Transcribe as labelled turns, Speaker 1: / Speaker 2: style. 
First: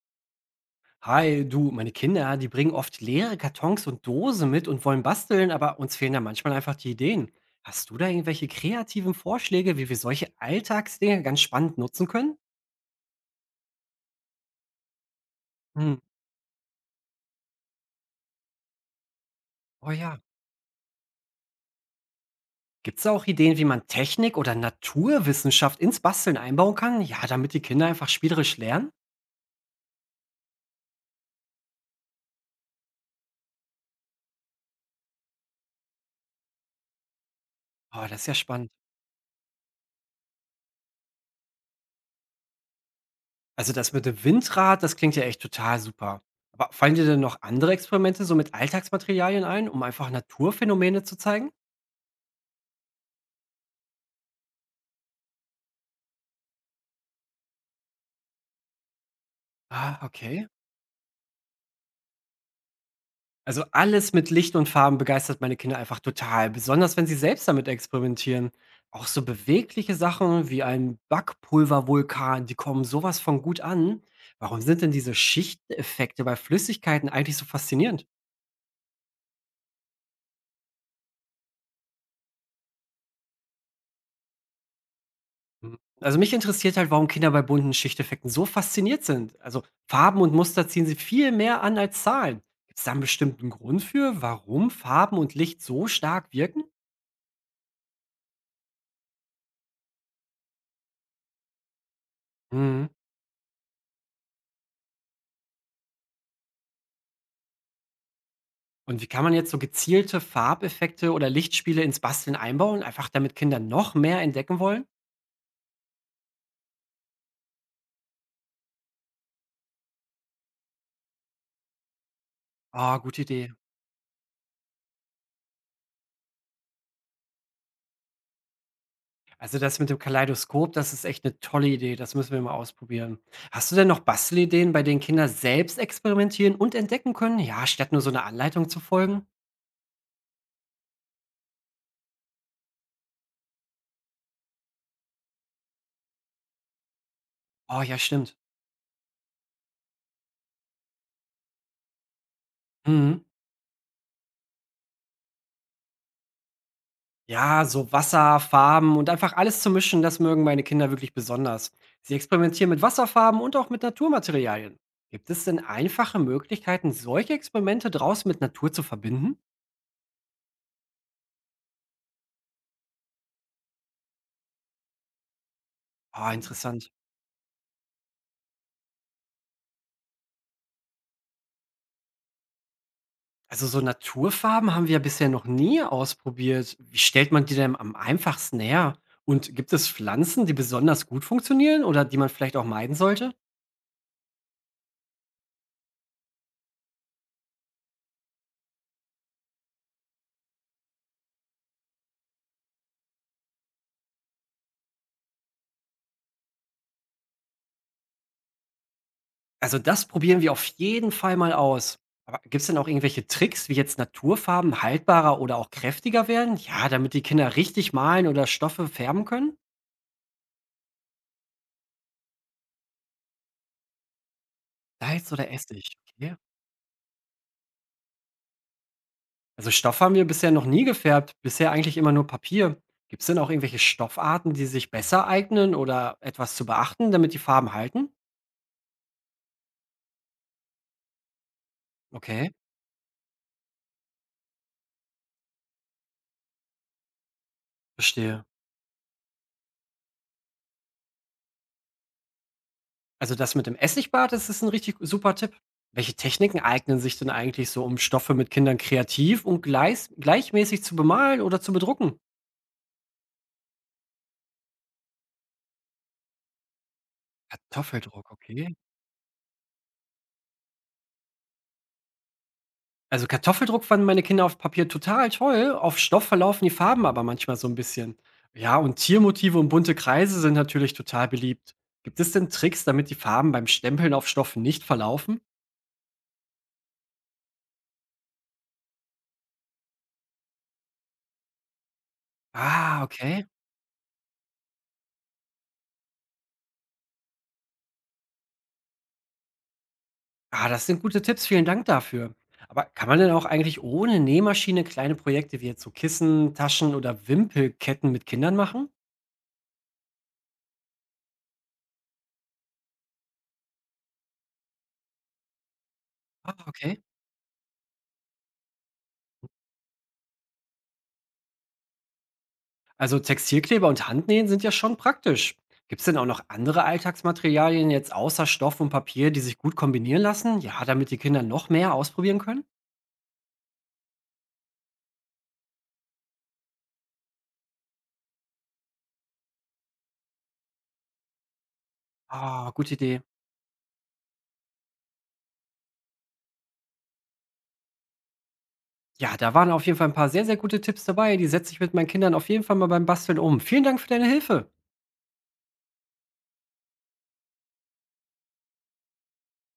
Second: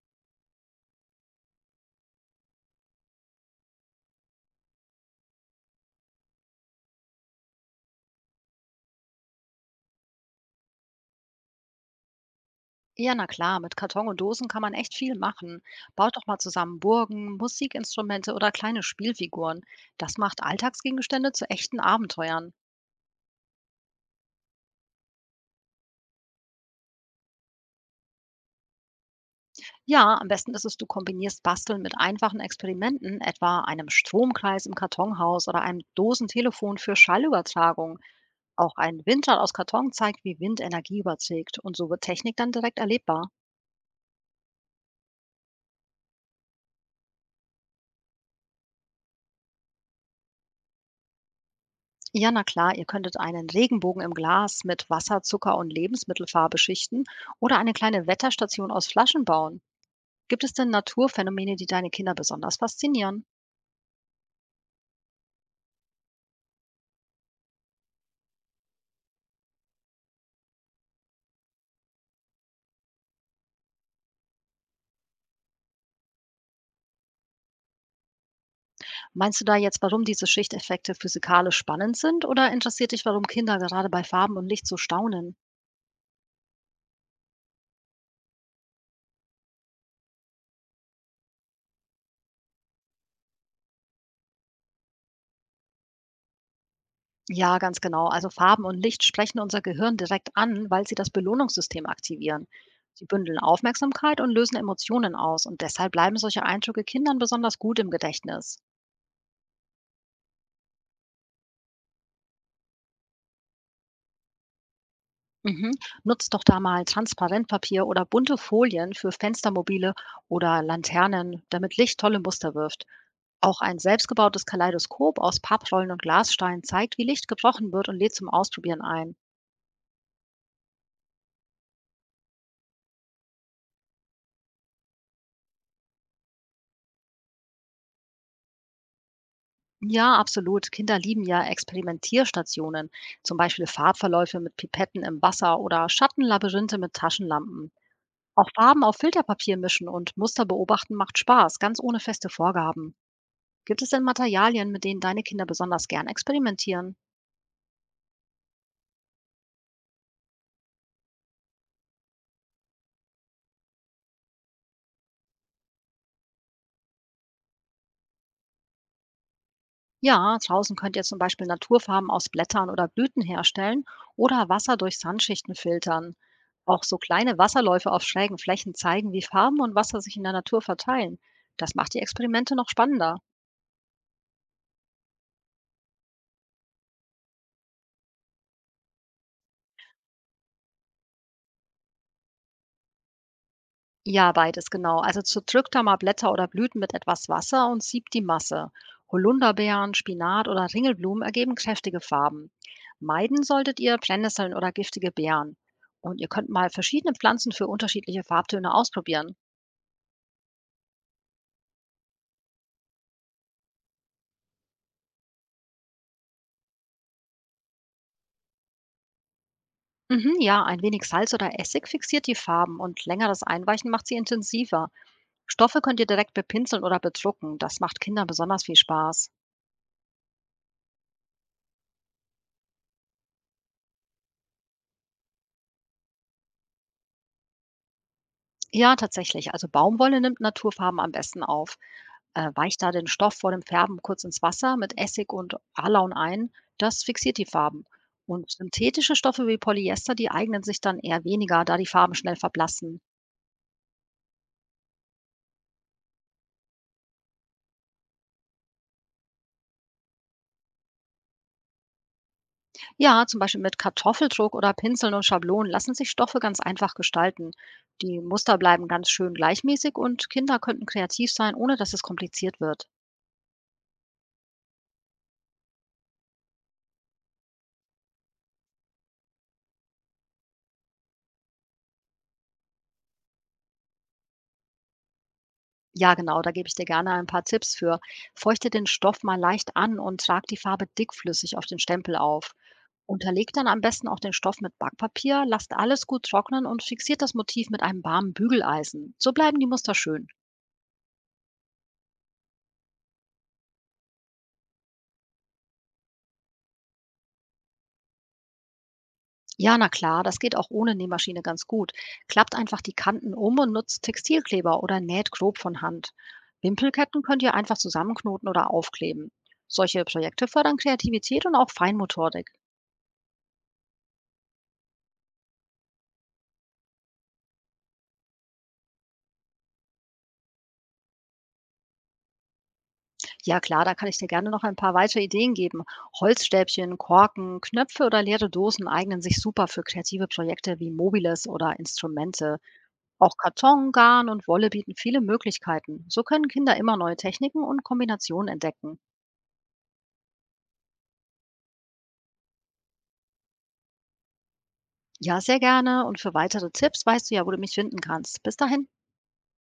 Speaker 1: Hi, du, meine Kinder, die bringen oft leere Kartons und Dosen mit und wollen basteln, aber uns fehlen da manchmal einfach die Ideen. Hast du da irgendwelche kreativen Vorschläge, wie wir solche Alltagsdinge ganz spannend nutzen können?
Speaker 2: Ja, na klar, mit Karton und Dosen kann man echt viel machen.
Speaker 1: Hm.
Speaker 2: Baut doch mal zusammen Burgen, Musikinstrumente oder kleine Spielfiguren.
Speaker 1: Oh
Speaker 2: Das
Speaker 1: ja.
Speaker 2: macht Alltagsgegenstände zu echten Abenteuern.
Speaker 1: Gibt es da auch Ideen, wie man Technik oder Naturwissenschaft ins Basteln einbauen kann? Ja, damit die Kinder einfach spielerisch lernen?
Speaker 2: Ja, am besten ist es, du kombinierst Basteln mit einfachen Experimenten, etwa einem Stromkreis im Kartonhaus oder einem Dosentelefon für Schallübertragung.
Speaker 1: Oh, das ist ja spannend.
Speaker 2: Auch ein Windrad aus Karton zeigt, wie Wind Energie überträgt und so wird Technik dann direkt erlebbar.
Speaker 1: Also das mit dem Windrad, das klingt ja echt total super. Aber fallen dir denn noch andere Experimente so mit Alltagsmaterialien ein, um einfach Naturphänomene zu zeigen?
Speaker 2: Ja, na klar, ihr könntet einen Regenbogen im Glas mit Wasser, Zucker und Lebensmittelfarbe schichten oder eine kleine Wetterstation aus Flaschen bauen.
Speaker 1: Ah,
Speaker 2: Gibt
Speaker 1: okay.
Speaker 2: es denn Naturphänomene, die deine Kinder besonders faszinieren?
Speaker 1: Also, alles mit Licht und Farben begeistert meine Kinder einfach total, besonders wenn sie selbst damit experimentieren. Auch so bewegliche Sachen wie ein Backpulvervulkan, die kommen sowas von gut an. Warum sind denn diese Schichteffekte bei Flüssigkeiten eigentlich so faszinierend?
Speaker 2: Meinst du da jetzt, warum diese Schichteffekte physikalisch spannend sind oder interessiert dich, warum Kinder gerade bei Farben und Licht so staunen?
Speaker 1: Mhm. Also mich interessiert halt, warum Kinder bei bunten Schichteffekten so fasziniert sind. Also Farben und Muster ziehen sie viel mehr an als Zahlen. Gibt es da einen bestimmten Grund für, warum Farben und Licht so stark wirken?
Speaker 2: Ja, ganz genau. Also Farben und Licht sprechen unser Gehirn direkt an, weil sie das Belohnungssystem aktivieren.
Speaker 1: Mhm.
Speaker 2: Sie bündeln Aufmerksamkeit und lösen Emotionen aus und deshalb bleiben solche Eindrücke Kindern besonders gut im Gedächtnis.
Speaker 1: Und wie kann man jetzt so gezielte Farbeffekte oder Lichtspiele ins Basteln einbauen, einfach damit Kinder noch mehr entdecken wollen?
Speaker 2: Mhm. Nutzt doch da mal Transparentpapier oder bunte Folien für Fenstermobile oder Laternen, damit Licht tolle Muster wirft.
Speaker 1: Ah, gute Idee.
Speaker 2: Auch ein selbstgebautes Kaleidoskop aus Papprollen und Glassteinen zeigt, wie Licht gebrochen wird und lädt zum Ausprobieren ein.
Speaker 1: Also das mit dem Kaleidoskop, das ist echt eine tolle Idee, das müssen wir mal ausprobieren. Hast du denn noch Bastelideen, bei denen Kinder selbst experimentieren und entdecken können? Ja, statt nur so 'ner Anleitung zu folgen?
Speaker 2: Ja, absolut. Kinder lieben ja Experimentierstationen, zum Beispiel Farbverläufe mit Pipetten im Wasser oder Schattenlabyrinthe mit Taschenlampen.
Speaker 1: Oh ja, stimmt.
Speaker 2: Auch Farben auf Filterpapier mischen und Muster beobachten macht Spaß, ganz ohne feste Vorgaben.
Speaker 1: Mhm.
Speaker 2: Gibt es denn Materialien, mit denen deine Kinder besonders gern experimentieren?
Speaker 1: Ja, so Wasser, Farben und einfach alles zu mischen, das mögen meine Kinder wirklich besonders. Sie experimentieren mit Wasserfarben und auch mit Naturmaterialien. Gibt es denn einfache Möglichkeiten, solche Experimente draußen mit Natur zu verbinden?
Speaker 2: Ja, draußen könnt ihr zum Beispiel Naturfarben aus Blättern oder Blüten herstellen oder Wasser durch Sandschichten filtern.
Speaker 1: Ah,
Speaker 2: Auch
Speaker 1: interessant.
Speaker 2: so kleine Wasserläufe auf schrägen Flächen zeigen, wie Farben und Wasser sich in der Natur verteilen. Das macht die Experimente noch spannender.
Speaker 1: Also so Naturfarben haben wir ja bisher noch nie ausprobiert. Wie stellt man die denn am einfachsten her? Und gibt es Pflanzen, die besonders gut funktionieren oder die man vielleicht auch meiden sollte?
Speaker 2: Ja, beides genau. Also zerdrückt da mal Blätter oder Blüten mit etwas Wasser und siebt die Masse. Holunderbeeren, Spinat oder Ringelblumen ergeben kräftige Farben. Meiden solltet ihr Brennnesseln oder giftige Beeren. Und ihr könnt mal verschiedene Pflanzen für unterschiedliche Farbtöne ausprobieren.
Speaker 1: Also, das probieren wir auf jeden Fall mal aus. Aber gibt es denn auch irgendwelche Tricks, wie jetzt Naturfarben haltbarer oder auch kräftiger werden? Ja, damit die Kinder richtig malen oder Stoffe färben können?
Speaker 2: Mhm, ja, ein wenig Salz oder Essig fixiert die Farben und längeres Einweichen macht sie intensiver.
Speaker 1: Salz oder
Speaker 2: Stoffe
Speaker 1: Essig?
Speaker 2: könnt ihr direkt
Speaker 1: Okay.
Speaker 2: bepinseln oder bedrucken. Das macht Kindern besonders viel Spaß.
Speaker 1: Also Stoff haben wir bisher noch nie gefärbt, bisher eigentlich immer nur Papier. Gibt es denn auch irgendwelche Stoffarten, die sich besser eignen oder etwas zu beachten, damit die Farben halten?
Speaker 2: Ja, tatsächlich. Also Baumwolle nimmt Naturfarben am besten auf.
Speaker 1: Okay,
Speaker 2: Weicht da den Stoff vor dem Färben kurz ins Wasser mit Essig und Alaun ein, das fixiert die Farben.
Speaker 1: verstehe.
Speaker 2: Und synthetische Stoffe wie Polyester, die eignen sich dann eher weniger, da die Farben schnell verblassen.
Speaker 1: Also, das mit dem Essigbad, das ist ein richtig super Tipp. Welche Techniken eignen sich denn eigentlich so, um Stoffe mit Kindern kreativ und gleis gleichmäßig zu bemalen oder zu bedrucken?
Speaker 2: Ja, zum Beispiel mit Kartoffeldruck oder Pinseln und Schablonen lassen sich Stoffe ganz einfach gestalten. Die
Speaker 1: Kartoffeldruck,
Speaker 2: Muster
Speaker 1: okay.
Speaker 2: bleiben ganz schön gleichmäßig und Kinder könnten kreativ sein, ohne dass es kompliziert wird.
Speaker 1: Also, Kartoffeldruck fanden meine Kinder auf Papier total toll, auf Stoff verlaufen die Farben aber manchmal so ein bisschen. Ja, und Tiermotive und bunte Kreise sind natürlich total beliebt. Gibt es denn Tricks, damit die Farben beim Stempeln auf Stoff nicht verlaufen?
Speaker 2: Ja, genau, da gebe ich dir gerne ein paar Tipps für. Feuchte den Stoff mal leicht an und trag die Farbe dickflüssig auf den Stempel auf.
Speaker 1: Ah, okay.
Speaker 2: Unterlegt dann am besten auch den Stoff mit Backpapier, lasst alles gut trocknen und fixiert das Motiv mit einem warmen Bügeleisen. So bleiben die Muster schön.
Speaker 1: Ah, das sind gute Tipps, vielen Dank dafür. Aber kann man denn auch eigentlich ohne Nähmaschine kleine Projekte wie jetzt so Kissen, Taschen oder Wimpelketten mit Kindern machen?
Speaker 2: Ja, na klar, das geht auch ohne Nähmaschine ganz gut. Klappt einfach die Kanten um und nutzt Textilkleber oder näht grob von Hand.
Speaker 1: Ah, okay.
Speaker 2: Wimpelketten könnt ihr einfach zusammenknoten oder aufkleben. Solche Projekte fördern Kreativität und auch Feinmotorik.
Speaker 1: Also Textilkleber und Handnähen sind ja schon praktisch. Gibt es denn auch noch andere Alltagsmaterialien jetzt außer Stoff und Papier, die sich gut kombinieren lassen? Ja, damit die Kinder noch mehr ausprobieren können?
Speaker 2: Ja klar, da kann ich dir gerne noch ein paar weitere Ideen geben. Holzstäbchen, Korken, Knöpfe oder leere Dosen eignen sich super für kreative Projekte wie Mobiles oder Instrumente.
Speaker 1: Ah, gute Idee.
Speaker 2: Auch Karton, Garn und Wolle bieten viele Möglichkeiten. So können Kinder immer neue Techniken und Kombinationen entdecken.
Speaker 1: Ja, da waren auf jeden Fall ein paar sehr, sehr gute Tipps dabei. Die setze ich mit meinen Kindern auf jeden Fall mal beim Basteln um. Vielen Dank für deine Hilfe.
Speaker 2: Ja, sehr gerne. Und für weitere Tipps weißt du ja, wo du mich finden kannst. Bis dahin.